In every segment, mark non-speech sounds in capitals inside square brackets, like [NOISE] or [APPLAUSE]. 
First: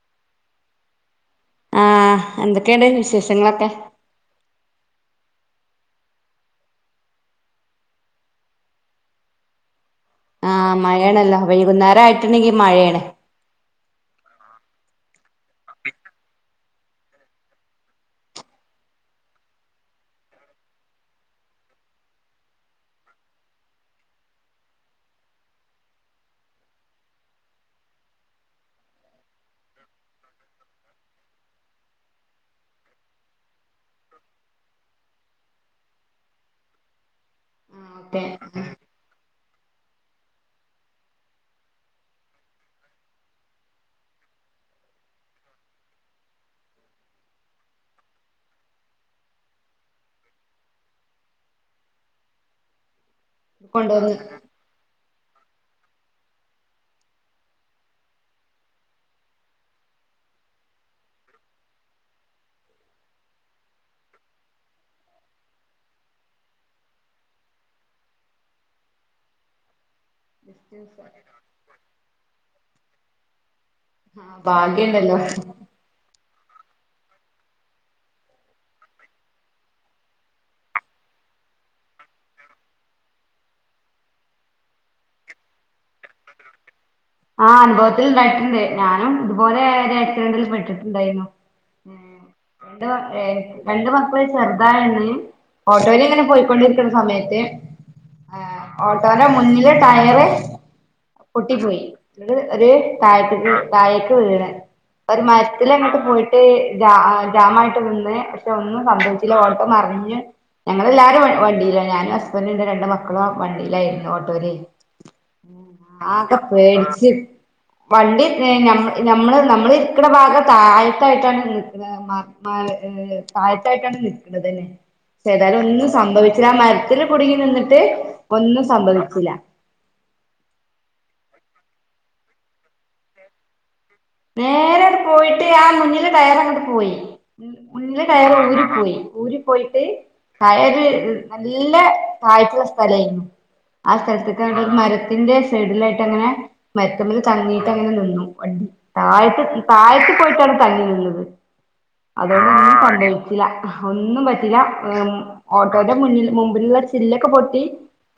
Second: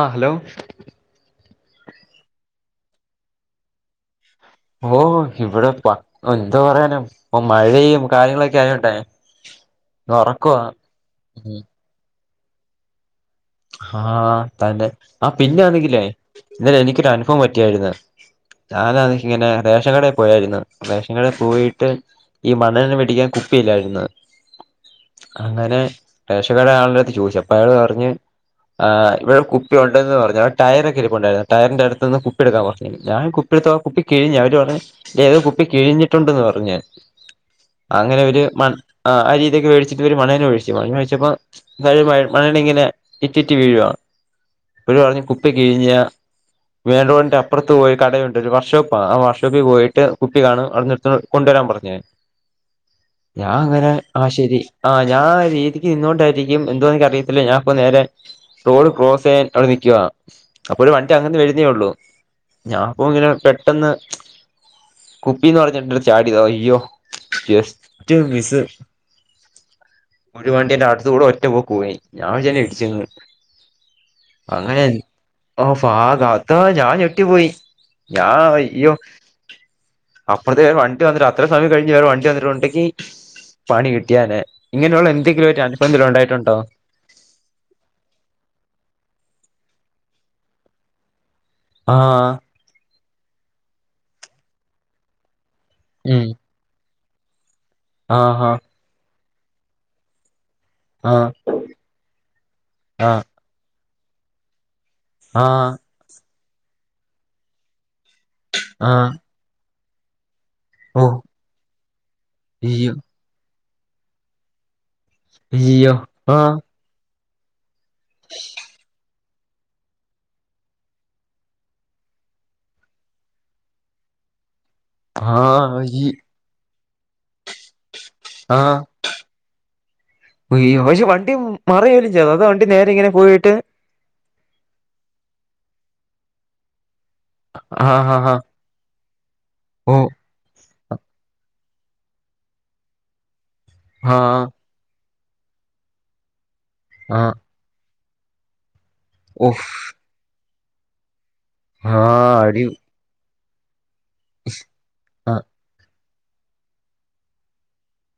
ആഹ hello? ആഹ എന്തൊക്കെയൊണ്ട് വിശേഷങ്ങളൊക്കെ? ഓഹ് ഇവടെ പ എന്തോ പറയാനാ ഇപ്പം മഴയും കാര്യങ്ങളൊക്കെ ആയോണ്ടേ. [INAUDIBLE] ആഹാ മഴയാണല്ലോ വൈകുന്നേരം ആയിട്ടുണ്ടെങ്കി മഴയാണ്. ആഹ തന്നെ ആഹ പിന്നെയാണെങ്കിലേ ഇന്നലെ എനിക്കൊരനുഭവം പറ്റിയാരുന്ന്. ഞാനാ ണകിൽ ഇങ്ങനെ റേഷൻകടേ പോയാര്ന്ന് റേഷൻ കടേ പോയിട്ട്. ഈ മണ്ണെണ്ണാ മേടിക്കാൻ കുപ്പിയില്ലായിരുന്ന്. അങ്ങനെ റേക്ഷകട ആളുടെത്ത് ചോദിച്ചപ്പ ളയാൾ പറഞ്ഞ്. ആഹ ഇവടെ കുപ്പി ഉണ്ടന്ന് പറഞ്ഞു ടയറൊക്കെ ഇരുപ്പുണ്ടായിരുന്നു ടയറിന്റെ അടുത്തൂന്ന് കുപ്പി എടുക്കാൻ പറഞ്ഞിനി ഞാൻ കു- പ്പി ഇട്ത്തപ്പം കുപ്പി കെഴിഞ്ഞ് അവര് പറഞ്ഞ് ഏതോ കുപ്പി കെഴിഞ്ഞിട്ടുണ്ട് പറഞ്ഞ് ഞാൻ അങ്ങനെ അതെ ഒരു മ ആഹ അരീതൊക്കെ വേടിച്ചിട്ട്. ഒരു മണ്ണണ്ണ ഒഴിച്ചു മണ്ണെണ്ണ ഒഴിച്ചപ്പോ. ഴ മണ്ണയിങ്ങനെ ഇറ്റിറ്റ് വീഴുവാ. ഒരു പറഞ്ഞഞ് കുപ്പി കിഴിഞ്ഞ വേണൂൻ്റപ്പറത്തു പോയ് കടയൊണ്ട് ഒരു വർഷോപ്പാ ആഹ വർഷോപ്പി പോയിട്ട് കുപ്പി കാണും അടുന്നെടുത്താമതി കൊണ്ടൊരാൻ പറഞ്ഞ് ഞാ അങ്ങനെ കൊണ്ടുവന്ന് ആ ശെരി ആ ഞാ ആ രീതിക്ക് നിന്നോണ്ടാരിക്കും എന്തോ എനിക്കറിയത്തില്ലാ ഞാ പ്പൊ നേരെ റോഡ് ക്രോസെയ്യാൻ അവടെ നിക്കുവാ അപ്പോഴും വണ്ടി അങ്ങന്ന് വരുന്നേ ഉള്ളൂ ഞാപ്പൊ ഇങ്ങനെ പെട്ടന്ന് കുപ്പീന്ന് പറഞ്ഞിട്ടുണ്ട് ചാടിതാ അയ്യോ ജസ്റ്റ് മിസ്സ് ഒരു വണ്ടിന്റെ അടുത്തൂടെ ഒറ്റ പോക്ക് പോയ് ഞാൻ വിചാരിച്ചിടിച്ചെന്ന് ആ അങ്ങനെ ഭാഗ്യണ്ടല്ലോ ഓ ഫാ കാ ത്താ ഞാൻ ഞെട്ടി പോയ് ഞാൻ അയ്യോ അപ്പൊ ദേ വണ്ടി വന്നിട്ട് അത്ര സമയം കഴിഞ്ഞ് വേറെ വണ്ടി വന്ന് റോട്ട്ക്കി പണി കിട്ടിയാനനെ ഇങ്ങനെഒള്ള എന്തെങ്കിലും ഒര് അൻഭവെങ്കിലും ഒണ്ടായിട്ടൊണ്ടോ? ആ അനുഭവത്തില്ണ്ടായിട്ടുണ്ട് ഞാനും ഇതുപോലെ ഒരാക്സിഡൻ്റിൽ പെട്ടിട്ടുണ്ടായിരുന്നു ഉം ആഹ് ന്തോ ഏ രണ്ട് മക്കള് ചെർതാണന്ന് ഓട്ടോയിലിങ്ങനെ പൊയ്ക്കൊണ്ടിരിക്ക്ണസമയത്ത് ആ ഹാ ഓട്ടോൻ്റെ മുന്നിലെ ടയറ് ആഹ് പൊട്ടിപ്പോയി ന്ന്ട്ട് ഒര് ആഹ് താഴ്ത്ത്ക്ക് താഴേക്ക് വീണ്. ഒര് ആഹ് മര്ത്തിലങ്ങ്ട്ട് പോയിട്ട് ജാ ആ ജാമായിട്ട് നിന്ന്, പക്ഷെ ഒന്നും ആഹ് സംഭവിച്ചില്ല, ഓട്ടോ മറിഞ്ഞ് ഓ ഞങ്ങളെല്ലാരും വ് വണ്ടിലാ ഞാനും അസ്ബന്റും ൻ്റെ രണ്ട് അയ്യോ മക്കളും ആ വണ്ടീലായിരുന്നു ഓട്ടോയിലെ അയ്യോ ആകെ ആഹ് പേടിച്ച് ച്ച് വണ്ടി ഏ ഞമ്മ ഞമ്മള്നമ്മളിരിക്കണ ഭാഗം താഴ്ക്കായിട്ടാണ് നിക്ക്ണ മ് മ മഹ് താഴ്ത്തായിട്ടാണ് നിക്ക്ണതന്നേ ചേതായാലും ആഹ് ഒന്നും അയ് സംഭവിച്ചില്ലാമരത്തില് കുടിങ്ങി നിന്ന്ട്ട് ഒന്നും സംഭവിച്ചില. അയ്യൊ പക്ഷെ വണ്ടി മറിയേലും ചെയ്തോ അതൊ വണ്ടി നേരെ ഇങ്ങനെ പോയിട്ട് നേരെഅങ്ട് പോയിട്ട് ആ മുന്നില് ടയറങ്ങട്ട് പോയി ഉം മുന്നിലെ ആഹ് ആഹ് ടയറ് ഊരി പോയി. ഊരി പോയിട്ട് ഓ ടയറ് നല്ല താഴ്ച്ചള്ള സ്ഥലായിനു ആ ആഹ് സ്ഥൽത്തൊക്കെണ്ട് രു മരത്തിന്റെ സൈഡിലായിട്ട്ങ്ങനെ മരത്ത്മ്മ്ല് ആഹ് തങ്ങീട്ട് അങ്ങനെ നിന്നു തായത്ത് ഓഫ് തായത്ത് പോയിട്ടാണ് തങ്ങിനിന്നത് ആഹ് അടി അതുകൊണ്ടൊന്നും സംഭവച്ചില ഒന്നും പറ്റീല്ല ഉം ഓട്ടോയ്ടെ മുന്നിൽ മുമ്പില്ള്ള ചില്ലൊക്കെ പൊട്ടി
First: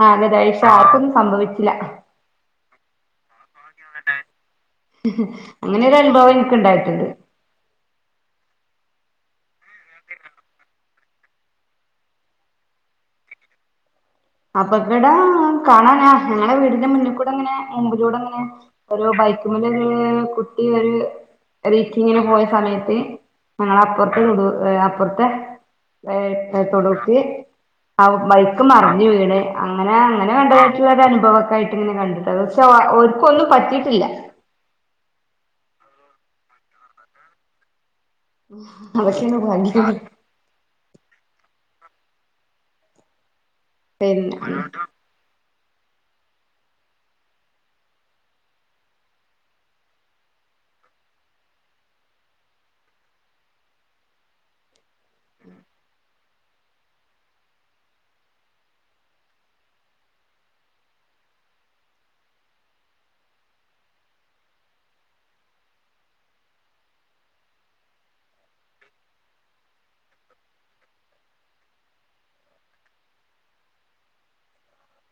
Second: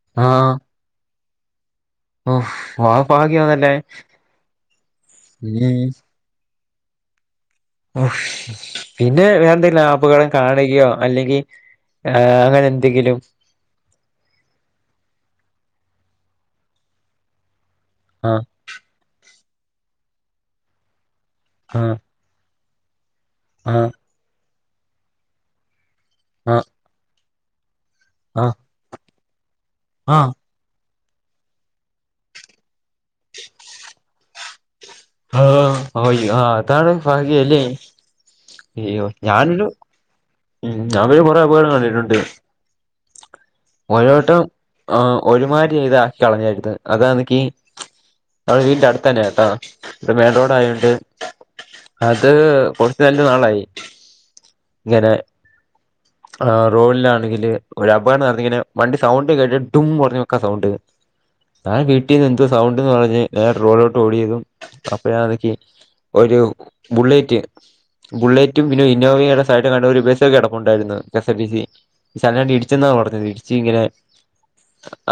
അ എന്നെ ദേ ആഹ് പക്ഷെ ആർക്കൊന്നും സംഭവിച്ചില ഉം മഹാ ഭാഗ്യായല്ലേ അങ്ങനെ ഒരനുഭവം എൻക്ക് ഇണ്ടായിട്ട്ണ്ട് ഉം പിന്നെ വേറെന്തേലും അപകടം കാണുകയോ അല്ലെങ്കി ഏ അങ്ങനെന്തെങ്കിലും അപകടം കാണാനാ ഞങ്ങടെ വീടിന്റെ മുന്നിക്കൂടെങ്ങനെ മുമ്പിലൂടങ്ങനെ ആഹ് ഒരു ബൈക്ക്മ്മെലൊര് കുട്ടി ഒരു ആഹ് റീക്കിങ്ങിനു പോയ സമയത്ത് ആഹ് ഞങ്ങളാപ്പുർത്ത് തോട് ഏ അപ്പുർത്തെ ഏ ഏ ആഹ് തൊടുക്കി ആവും ആഹ് ബൈക്കു മറിഞ്ഞു വീണ് അങ്ങനെ ആഹ് അങ്ങനെ കണ്ടതായിട്ട്ള്ളൊരനുഭവൊക്കെ ആയിട്ട്ങ്ങനെ കണ്ട്. എന്താച്ചാ വാ ഓൽക്കൊന്നും പറ്റീട്ടില്ല ആ അയ്ഒ ആ അതാണ് ഭാഗ്യഅല്ലേ അയ്യോ അതൊക്കെയാണ് ഞാനൊരു ഭാഗ്യം ഉം ഞാനൊരു കൊറെ അപകടം കൊണ്ടിട്ടൊണ്ട് ഒരുവട്ടം പിന്നെ ആ ഒരുമാരി ഇതാക്കി കളഞ്ഞാഇത് അതാന്നെങ്കി അത് വീട്ന്റെ അടുത്തന്നെട്ടാ ത് മേൻ റോഡായോണ്ട് അത് കൊറച്ചുനല്ലനാളായി ഇങ്ങനെ ആ റോഡ്ലാണെങ്കില് ഒരപകടം നടന്നിങ്ങനെ വണ്ടി സൗണ്ട് കേട്ട് ഡും ഒറഞ്ഞുവെക്കാ സൗണ്ട് ഞാൻ വീട്ടീന്ന് എന്തോ സൗണ്ട്ന്ന് പറഞ്ഞ് നേരെ റോഡ്ലോട്ടോടിയതും അപ്പഴാന്നെക്കി ഒരു ബുള്ളറ്റ് ബുള്ളറ്റും പിന്നെഒ ഇന്നോവയുടെ സൈഡ്കാണ്ട് ഒരു ബസ്സുകെട പ്പുണ്ടായിരുന്നു കെസ് ആർ ടിസി [UNINTELLIGIBLE] ഇടിച്ചെന്നാ പറഞ്ഞത് ഇടിച്ച് ഇങ്ങനെ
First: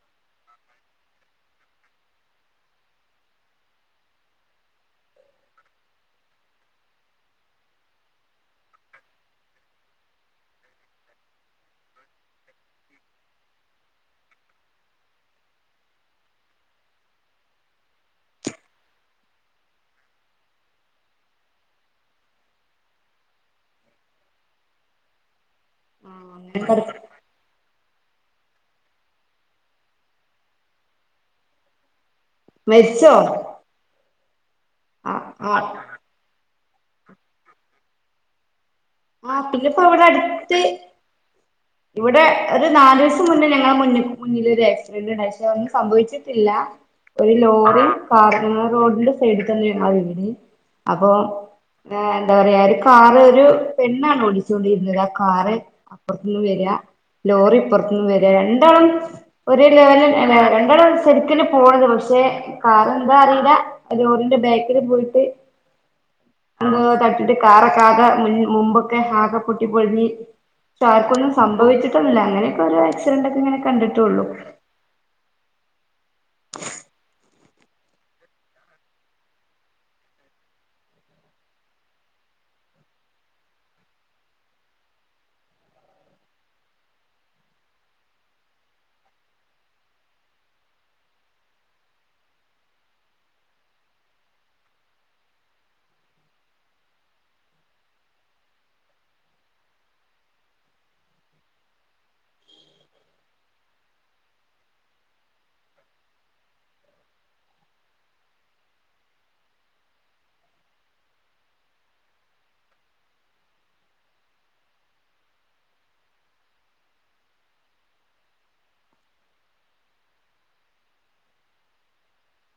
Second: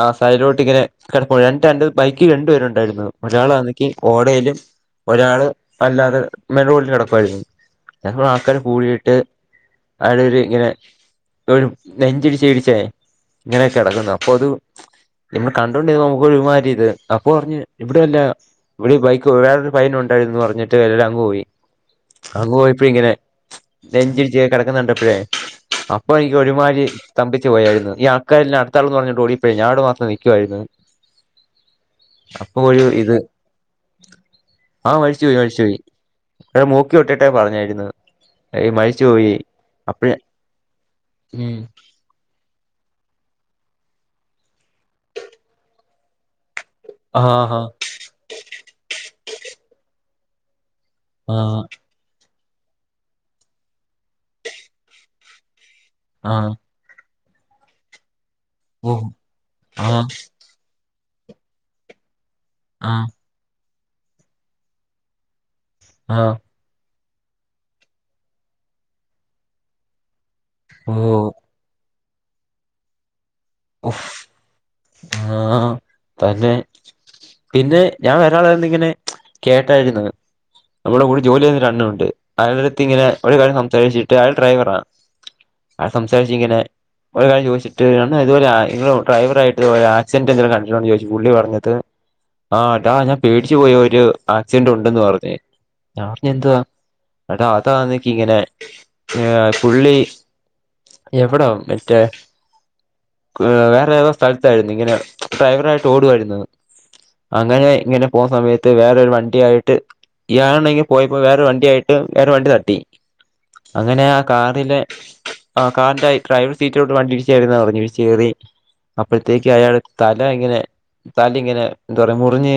ആഹ് സൈലോട്ടിങ്ങനെ കടപ്പോൺ രണ്ടാൺണ്ട് ബൈക്ക് രണ്ടു പേരുണ്ടായിരുന്നു ഒരാളാന്നെങ്കി ഓടയിലും ഒരാള് അല്ലാതെ മേൻറോഡില് കെടപ്പായിരുന്നു. അപ്പ ആൾക്കാര് കൂടിയിട്ട് ആടൊരു ഇങ്ങനെ ഒരു നെഞ്ചിടിച്ചിടിച്ചേ ഇങ്ങനെ കെടക്കുന്നു അപ്പൊതു ചെന്നു കണ്ടോണ്ടിരുന്ന നമുക്കൊരുമാരി ഇത് അപ്പൊറഞ്ഞ് ഇവിടെ അല്ല ഇവിടെ ഈ ബൈക്ക് വേറൊരു പയ്യനൊണ്ടായിരുന്നു പറഞ്ഞിട്ട് എല്ലാങ്ങ് പോയി. അങ്ങ് പോയപ്പഴുംഇങ്ങനെ നെഞ്ചിടിച്ച് കെടക്കുന്ന കണ്ടപ്പഴേ അപ്പൊ എനിക്ക് ഒരുമാരി തമ്പിച്ച് പോയാരുന്നു. ഈ ആൾക്കാരില്ലാ അടുത്താളെന്ന് പറഞ്ഞിട്ട് ഓടിപ്പോഴഞ്ഞഞാട്മാത്രം നിക്കുവാരുന്നു. അപ്പൊ ഒരു മരിച്ചോ ഇത് ആഹ് ആ മരിച്ചുപോയി ആ മരിച്ചുപോയി ടെ മൂക്കിഒട്ടിട്ടേ പറഞ്ഞാരുന്നു ഈ മരിച്ചു പോയി ഇന്നിപ്പോ അപ്പഴ് അവിടടുത്ത് ഉം ഇവിടെ ഒരു നാലൂസം മുന്നേ ഞങ്ങളെ മുന്നി മുന്നില് ഒരു ആക്സിഡന്റ് ഉണ്ടായി പക്ഷെ ഒന്നും സംഭവിച്ചിട്ടില്ല ആ ഒരു ഹാ ലോറി കാറി [UNINTELLIGIBLE] റോഡിന്റെ സൈഡിൽ തന്നെ വിണ് അപ്പൊ ആ എന്താ പറയാ ഒരു കാറ് ഒരു പെണ്ണാണ് ഓടിച്ചോണ്ടിരുന്നത് ആ കാറ് ആ അപ്പറത്ത്ന്ന് വര്യാ ലോറി ഇപ്പറത്തുന്ന് വരിക ര ണ്ടാളും ഓ ഒരേ ആ ലെവല്ന്നെയല്ലെ രണ്ടാളും ഒരേ സൈഡിലെക്ക് തന്നെയാ പോണത് പക്ഷെ ആ കാറെന്താ അറിയില്ല ലോറിന്റെ ബാക്കില് പോയിട്ട് ആഹ് വന്ന് തട്ടിട്ട് കാറൊക്കാകെ മുൻ മുമ്പൊക്കെ ആകെ പൊട്ടി പൊളിഞ്ഞ് അപ്പൊ ഓ ആർക്കൊന്നും സംഭവിച്ചിട്ടൊന്നുല്ല അങ്ങനെയൊക്കെ ഓരോ ആക്സിഡന്റൊക്കെ ഇങ്ങനെ കണ്ടിട്ടെ ഒള്ളു ആഹ് തന്നെ പിന്നെ ഞാൻ വേറൊരാളു പറഞ്ഞിങ്ങനെ കേട്ടാരുന്നു നമ്മുടെ കൂടെ ജോലി ചെയ്യുന്ന ഒരണ്ണനുണ്ട് അയാടടുത്ത് ഇങ്ങനെ ഒരു കാര്യം സംസാരിച്ചിട്ട് അയാള് ഡ്രൈവറാ അയാള് സംസാരിച്ച് ഇങ്ങനെ ഓരോ കാര്യം ചോദിച്ചിട്ട് ഇതുപോലെ ആഹ് ഇങ്ങളൊരു ഡ്രൈവറായിട്ട് ഒരാക്സിഡന്റെങ്കിലും കണ്ടിട്ടൊണ്ടോന്ന് ചോയ്ച്ചു പുള്ളി പറഞ്ഞത് ആഹ് ടാ ഞാൻ പേടിച്ചു പോയ ഒരു ആക്സിഡന്റുണ്ടെന്ന് പറഞ്ഞു ഞാൻ പറഞ്ഞു എന്ത്വാ എടാ അതാന്ന്ക്കിങ്ങനെ ഏഹ് പുള്ളി എവിടാ പറ്റേ ഏഹ് വേറേതോ സ്ഥലത്തായിരുന്നു ഇങ്ങനെ ഡ്രൈവറായിട്ട് ഓടുവാരുന്നു അങ്ങനെ ഇങ്ങനെ പോന്ന സമയത്ത് വേറൊരു വണ്ടി ആയിട്ട് ഇയാളാണെങ്കി പോയപ്പോ വേറൊരു വണ്ടി ആയിട്ട് ഇയാടെ വണ്ടി തട്ടി അങ്ങനെ ആ കാറില് ആ കാറിന്റെ ഡ്രൈവർ സീറ്റിലോട്ട് വണ്ടിടിച്ചു കേറീന്നാ പറഞ്ഞെ കേറി അപ്പഴത്തേക്ക് അയാടെ തല ഇങ്ങനെ തല ഇങ്ങനെ എന്താറയാ മുറിഞ്ഞ്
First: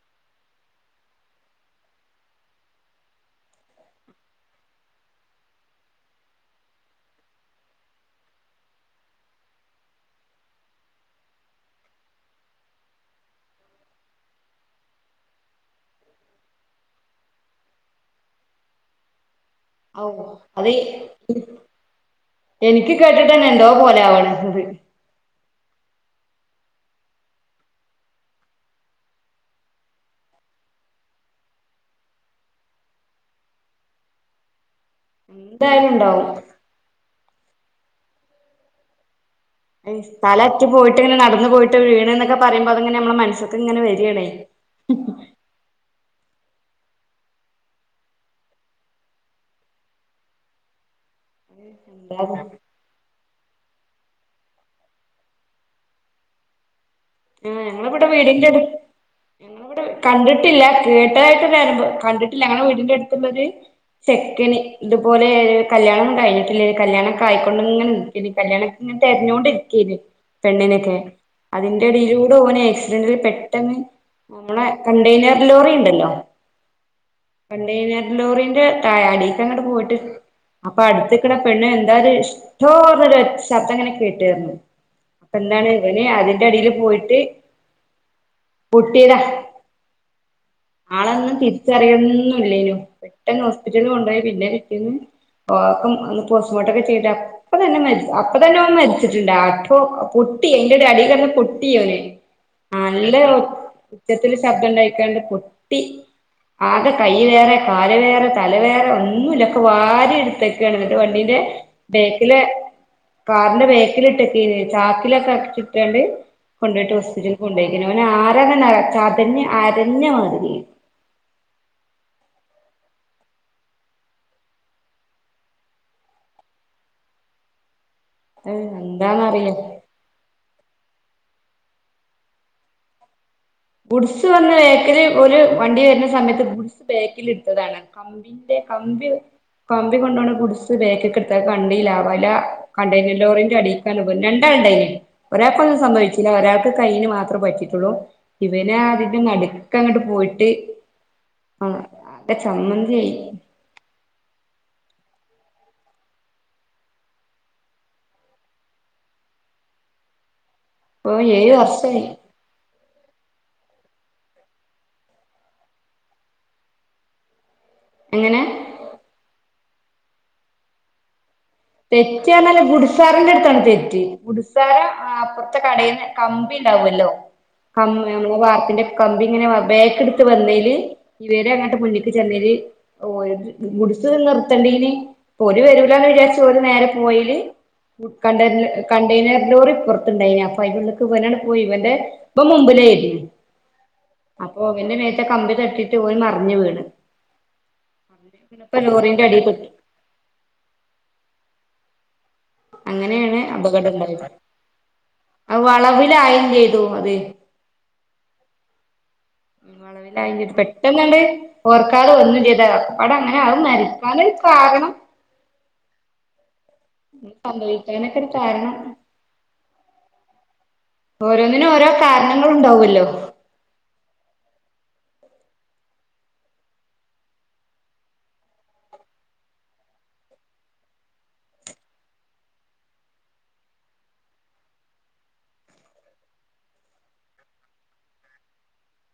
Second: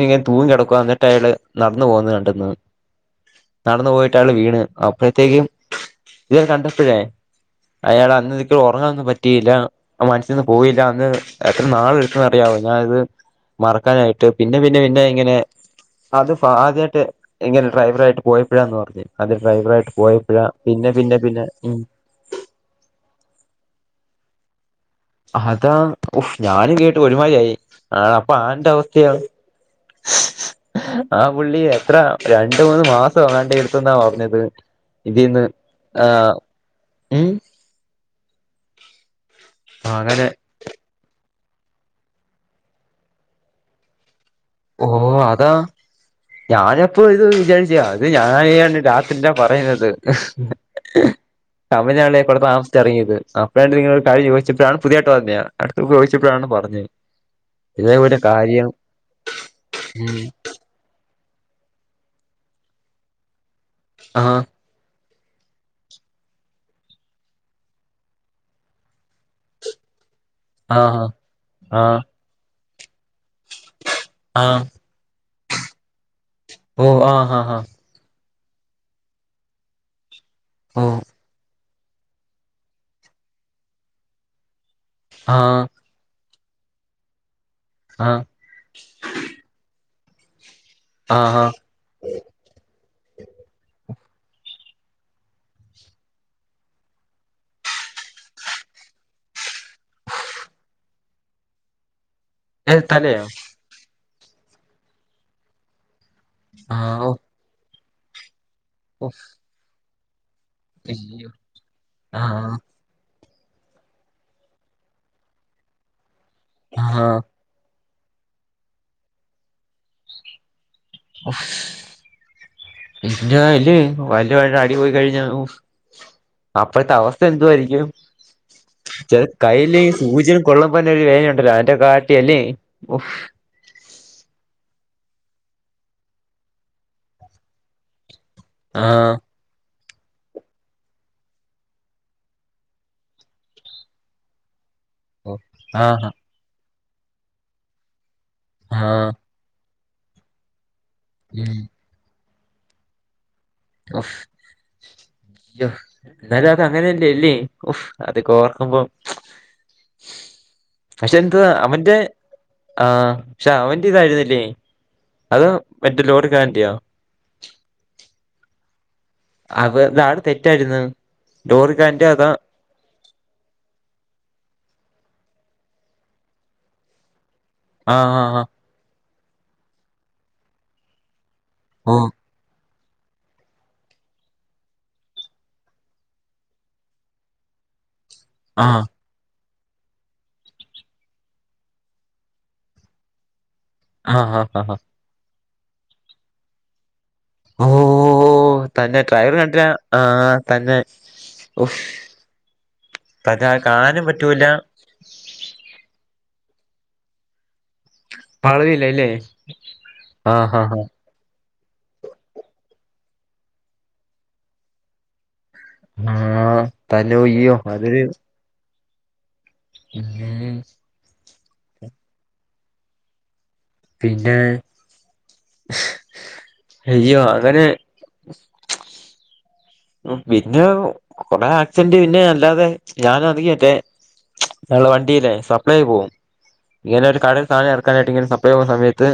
ഞ്ഞിങ്ങനെ തൂങ്ങിട്ക്കുവാ എന്നിട്ടയാള് നട്ന്നു പോകുന്നത് കണ്ടന്ന് നടന്നു പോയിട്ടയാള് വീണ് അപ്പഴത്തേക്കും ഇത് കണ്ടപ്പഴേ അയാൾ അന്നെനിക്ക് ഉറങ്ങാനൊന്നും പ റ്റിയില്ല അത് മനസ്സീന്ന് പോയില്ല അന്ന് എത്ര നാളെടുത്തെന്ന് അറിയാവോ ഞാനിത് മറക്കാനായിട്ട് പിന്നെ പിന്നെ പിന്നെ ഇങ്ങനെ അതിപ്പൊ ആദ്യായിട്ട് ഇങ്ങനെ ഡ്രൈവറായിട്ട് പോയപ്പോഴാന്ന് പറഞ്ഞെ ആദ്യം ഡ്രൈവറായിട്ട് ഔ പോയപ്പഴാ അത് പിന്നെ പിന്നെ പിന്നെ ഉം എനിക്ക് കേട്ടിട്ട്ന്നെ എന്തോ പോലെ ആവണ് ഇത് അതാ ഉം ഞാനും കേട്ട് ഒരുമായിരിയായി ആഹ് അപ്പൊ ആളിന്റെ അവസ്ഥയോ [INAUDIBLE] ആ പുള്ളി എത്രാ രണ്ട്മൂന്ന് മാസം എങ്ങാണ്ട് എടുത്തെന്നാ പറഞ്ഞത് ഇതീന്ന് എന്തായാലും ഉണ്ടാവും ആഹ് ഉം അങ്ങനെ സ്ഥലത് പോയിട്ട് ഇങ്ങനെ നടന്ന് പോയിട്ട് വീണെന്നൊക്കെ പറയുമ്പോ അതങ്ങനെ മ്മടെ മനസ്സീക്കിങ്ങനെ വരികാണ് ഓഹ് അതാ ഞാനപ്പോ ഇത് വിചാരിച്ച് അത് ഞാൻ അത് രാത്രിലാ പറയുന്നത് അപ്പം ഞാനല്ലേ എന്താത് കൊഴപ്പം ത്തെറങ്ങിയത് അപ്പഴാണ്ട് ഇങ്ങനെ ഒരു കാര്യം ചോയിച്ചപ്പോഴാണ് പുതിയായിട്ട് പറഞ്ഞയ അടുത്തെ ചോയിച്ചപ്പോഴാണ് പറഞ്ഞത് ആഹ് ഞങ്ങളവിടെ ഇതേപോലെ വീടിന്റടു കാര്യം ഞങ്ങളിവിടെ ഉം കണ്ടിട്ടില്ല കേട്ടതായിട്ട് ഒരനുഭവം കണ്ടിട്ടില്ല ഞങ്ങടെ വീടിന്റെ അടുത്തുള്ളവര് ആഹ് ചെക്കന് ഇതുപോലെ കല്യാണൊന്നും കഴിഞ്ഞിട്ടില്ല കല്യാണൊക്കെ ആയിക്കൊണ്ട് ഇങ്ങനെ നില്ക്കിണ് കല്യാണം ഇങ്ങനെ തെരഞ്ഞോണ്ട് ഇരി ക്കണ് പെണ്ണിനൊക്കെ ആഹ് അതിന്റൊരു ആഹ് ഇടയിലൂടെ ഓന് ആക്സിഡന്റിൽ പെ ട്ടന്ന് ആഹ് നമ്മടെ കണ്ടയ്നർ ലോറി ഉണ്ടല്ലോ ഓ ആഹ് ആഹ് കണ്ടയ്നർ ലോറീന്റെ ടയ അടീക്കങ്ങോട്ട് പോയിട്ട് അപ്പൊ ആഹ് ഓ അടുത്ത് ക്കണ പെണ്ണ് എന്താത് ഡ്ഡോ ന്നൊരു ശബ്ദം ഇങ്ങനെ കേട്ടീരുന്നു അപ്പൊ ആഹ് എന്താണ് അവന് അയിന്റടീല് പോയിട്ട് ആഹ് പൊട്ടിയതാ ആളങ്ങ് ആഹ് ആഹ് തിരി ച്ചറിയൊന്നുല്ലേനു പെട്ടെന്ന് ഹോസ്പിറ്റല് കൊണ്ടയ പിന്നെ കിട്ടീന്ന് പോക്കും അന്ന് പോസ്റ്റ്മോർട്ടം ഒക്കെ ചെയ്ത അപ്പൊ തന്നെ മരിച്ച അപ്പൊ തന്നെ ഓൻ മരിച്ചിട്ട്ണ്ട അപ്പൊ പൊട്ടി അയിന്റ അടി കെടന്ന് പൊ പൊട്ടി ഓന് ഏ നല്ല തലയോ ഉച്ചത്തില് ശബ്ദം ണ്ടായിക്കാണ്ട് പൊട്ടി ആകെ ആഹ് ഓ കയ്യ് വേറെ കാല് വേറെ തല വേറെ ഉഫ് ഒന്നുല്ല ഒക്കെ വാരി എടുത്ത ക്കണ്ട് അയ്യോ വണ്ടീന്റെ ബേക്കില് ആഹ് കാറിന്റെ ബേക്കിലിട്ടക്കെയ്ന്. ചാക്കിലൊക്കെ ചുട്ടാണ്ട് കൊണ്ടയിട്ട് ആഹ് ഹോസ്പിറ്റിൽ കൊണ്ടെയ്ക്കെനു ഓന് ആരാനന്നെ ചതഞ്ഞു അരഞ്ഞ മാതിരി ഉഫ് ഞാല് വല് വ അടി പോയി കഴിഞ്ഞ ഉഫ് അപ്പഴത്തെ അവസ്ഥ എന്തുവായിരിക്കും. അഹ് ച എന്താന്നറിയോ കയ്ൽ സൂചി കൊള്ളുമ്പന്നെ ഒരു വേയനയുണ്ടല്ലോ? അതിന്റെ കാട്ടിയല്ലേ ഗുഡ്സ് വന്ന് ബേക്കില് ഓല് വണ്ടി വരുന്ന സമയത്ത് ഗുഡ്സ് ബേക്കിലിടിച്ചതാണ് കമ്പി കമ്പി ആഹ് കമ്പി കൊണ്ടോണ ഗുഡ്‌സ് ബേക്കിക്ക്ട്ത്തപ്പോ വണ്ടിലാ വലാ കണ്ടെയ്നർ ലോറിന്റടീ [UNINTELLIGIBLE] രണ്ടാളുണ്ടായിന് ഓ ഒരാൾക്കൊന്നും ആഹ് സംഭവിച്ചില്ല. ഒരാൾക്ക് കയ്യിന് മാത്രം പറ്റിട്ടുള്ളൂ. ഇവന ആഹ് അതിന്റെ നടു ക്കങ്ങട്ട് പോയിട്ട് ഉം ആകെ ചമ്മന്തിയായി ഓഫ് യ്യോ ന്നാലും അതങ്ങനെയല്ലേല്ലേ് ഓഫ്‌ അതക്കെ ഓർക്കുമ്പോം പക്ഷെ എന്തുവാ ഏഴ് അവന്റെ വർഷായി ആഹ് പക്ഷെ അവന്റെ ഇതായിരുന്നില്ലേ? അതോ മറ്റേ ലോറി കാരന്റെയോ? എങ്ങനെ അപ്പൊ താടെ തെറ്റായിരുന്നു. ലോറിക്കാരന്റെ തെറ്റ് അതാ പറഞാല് ഗുഡ്‌സ് ഗുഡ്‌സാരന്റടുത്താണ് തെറ്റ്. ഗുഡ്‌സാരൻ ആ അപ്പറത്തെ കടേന്ന് കമ്പി ണ്ടാവല്ലോ? കം ആഹ് നമ്മളെ ആഹ് വാർപ്പിന്റെ കമ്പി ഇങ്ങനെ വ ബാക്കെടുത്ത് വന്നയില് ഇവര് ങ്ങനെ ഓ മുന്നക്ക് ചെന്നെല് ഓടി ബുഡ്സ് നിർത്തണ്ടിനു ഓര് വെരൂലന് വിചാരിച്ചു ത്ത് ഒരു നേര പോയേല് ഫുഡ് കണ്ടെന് ആഹ് കൺ ണ്ടെയ്നർ ലോറിപ്പൊർത്ത്ണ്ടെയ്നു. അപ്പൊ അയ്ന്റുള്ള്ക്ക് ഇവനാണ്ട് പോയി ഇവന്റെ ഇവൻ മുമ്പിലെയ്ന്നു. ആഹ് അപ്പൊ ആഹ് വന്റെ മേത്ത് ആ കമ്പി തട്ടിട്ട് വൻ മറിഞ് വീണ്. ഓ [UNINTELLIGIBLE] പ്പ ലോറിന്റെ അടീപെട്ടു ആ ആ തന്നെ ഉഫ് അങ്ങനെയാണ് അത കാണാനും പറ്റൂല്ല. ആ വളവിലായേം ചെയ്തു അത് വളവിലല്ലേ? വളവിലായ്ഞ് പെട്ടന്നാണ്ട് ഓർക്കാതെ വന്നും ചെയ്തു അക്കപ്പാട അങ്ങനെ അവൻ മരിക്കാനൊരു കാരണം. ആ തനു യ്യും അതൊര് സംഭവിക്കാനൊക്കെ ഒരു കാരണം ഉം ഓരോന്നിനു ഓരോ കാരണങ്ങളുണ്ടാവല്ലോ? പിന്നെ അയ്യോ അങ്ങനെ പിന്നെ കൊറേ ആക്സിഡന്റ് പിന്നെ അല്ലാതെ ഞാന അത്ങ്ങറ്റെ ങ്ങള വണ്ടില്ലേ സപ്ലൈ പോവും. ഇങ്ങനൊരു കടെല് സാനം എറക്കാനായിട്ട് ഇങ്ങനെ സപ്ലെ പോകുന്ന സമയത്ത്.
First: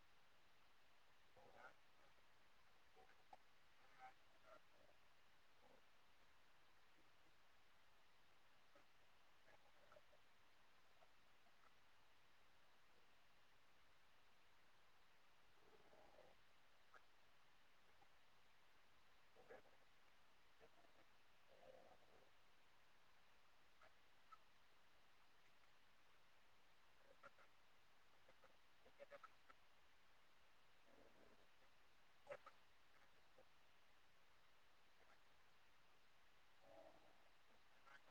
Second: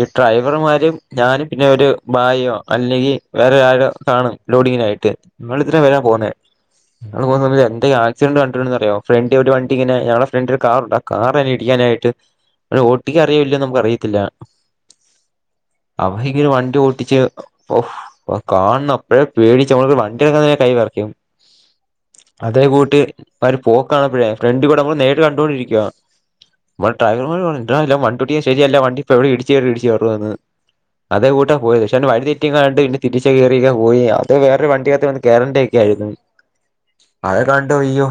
ഈ ഡ്രൈവർമാരും ഞാനും പിന്നെ ഒരു ഭായിയോ അല്ലെങ്കിൽ വേറെ ആരോ കാണും ലോഡിങ്ങിനായി ട്ട് ങ്ങമ്മള് ഇതിരെ മേലാ പോവുന്നെ ഞങ്ങള് പോകുന്ന സമയത്ത് എന്തേ ആക്സിഡന്റ് കണ്ടിട്ടുണ്ടന്നറിയോ? ഫ്രണ്ടി ഒരു വണ്ടിങ്ങനെ ഞങ്ങള ഫ്രണ്ട് ഒരു കാറുണ്ട ആ കാറന്നെ ഇടിക്കാനായിട്ട് ഓട്ടിക്ക അറിയല്ലന്ന് നമുക്ക് അറിയത്തില്ല അവ ഇങ്ങനെ വണ്ടി ഓട്ടിച്ച് ഓഹ് ഓ കാൺണ അപ്പഴ പേടി ടിച്ചു മ്മള് വണ്ടി അങ്ങനെ കൈ വെറക്കും. അതേ കൂട്ട് അവര് പോക്കണപ്പോഴേ ഫ്രണ്ട് കൂടെ നമ്മള് നേരിട്ട കണ്ടൊണ്ടിരിക്കുവാ നമ്മുടെ ഡ്രൈവർമാര് പറഞ്ഞു ടാവണ്ടിട്ടിഓട്ടിക്കുന്ന ശരിയല്ല വണ്ടിപ്പോ എവിടെ ഇടിച്ച് കേറും എന്ന് അതേ കൂട്ട പോയത് പക്ഷേ അവന് വഴിതെറ്റിന്നങ്ങാണ്ട് പിന്ന തിരിച്ച കയറീക്ക പോയി ഇത് വേറൊരുവണ്ടിക്കകത്ത് വന്ന് കേറേണ്ടേ ഒക്കെ ആയിരുന്നു അതെ കണ്ടു അയ്യോ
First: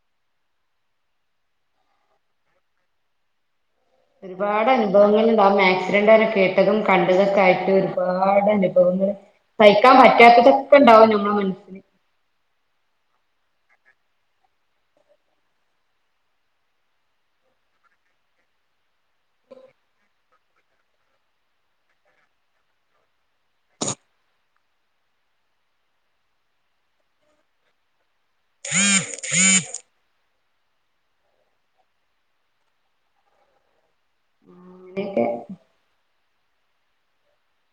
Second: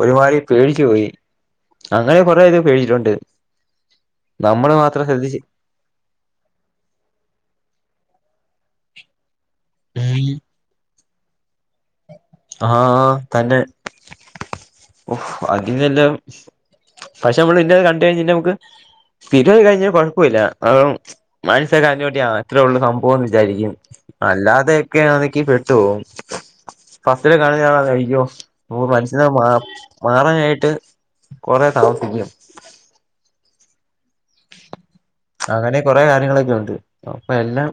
ഒരുമാതി പേടിച്ചു പോയി അങ്ങനെ കുറേ ഇത് പേടിച്ചിട്ടുണ്ട് ഒരുപാട് നമ്മള് മാത്രം ശ്രദ്ധിച്ച് അനുഭവങ്ങള്ണ്ടാകും മാക്സി അരണ്ടാരം കേട്ടതും കണ്ടതൊക്കെ ആയിട്ട് ഒരുപാട് അനുഭവങ്ങൾ സഹിക്കാൻ ഉം പറ്റാത്തതൊക്കെ ണ്ടാവും ഞമ്മളെ മനസ്സില് ആആ തന്നെ ഓഹ് അതിനെല്ലാം പക്ഷെ നമ്മള് ഇന്നത് കണ്ട കഴിഞ്ഞ നമുക്ക് പിന്നത് കഴിഞ്ഞ കുഴപ്പല്ല അ മനസ്സൊക്കെ [UNINTELLIGIBLE] ഇത്രയൊള്ള് സംഭവം എന്ന് വിചാരിക്കും അല്ലാതെയൊക്കെ ആണക്കി പെട്ട് പോകും ഫസ്റ്റില് കാണ ഞളാ കഴിക്കോ ഓ മനുഷ്യന് മാ മാറാനായിട്ട് കുറേ താമസിക്കും അങ്ങനെയൊക്കെ അങ്ങനെ കൊറേ കാര്യങ്ങളൊക്കെ ഉണ്ട് അപ്പൊ എല്ലാം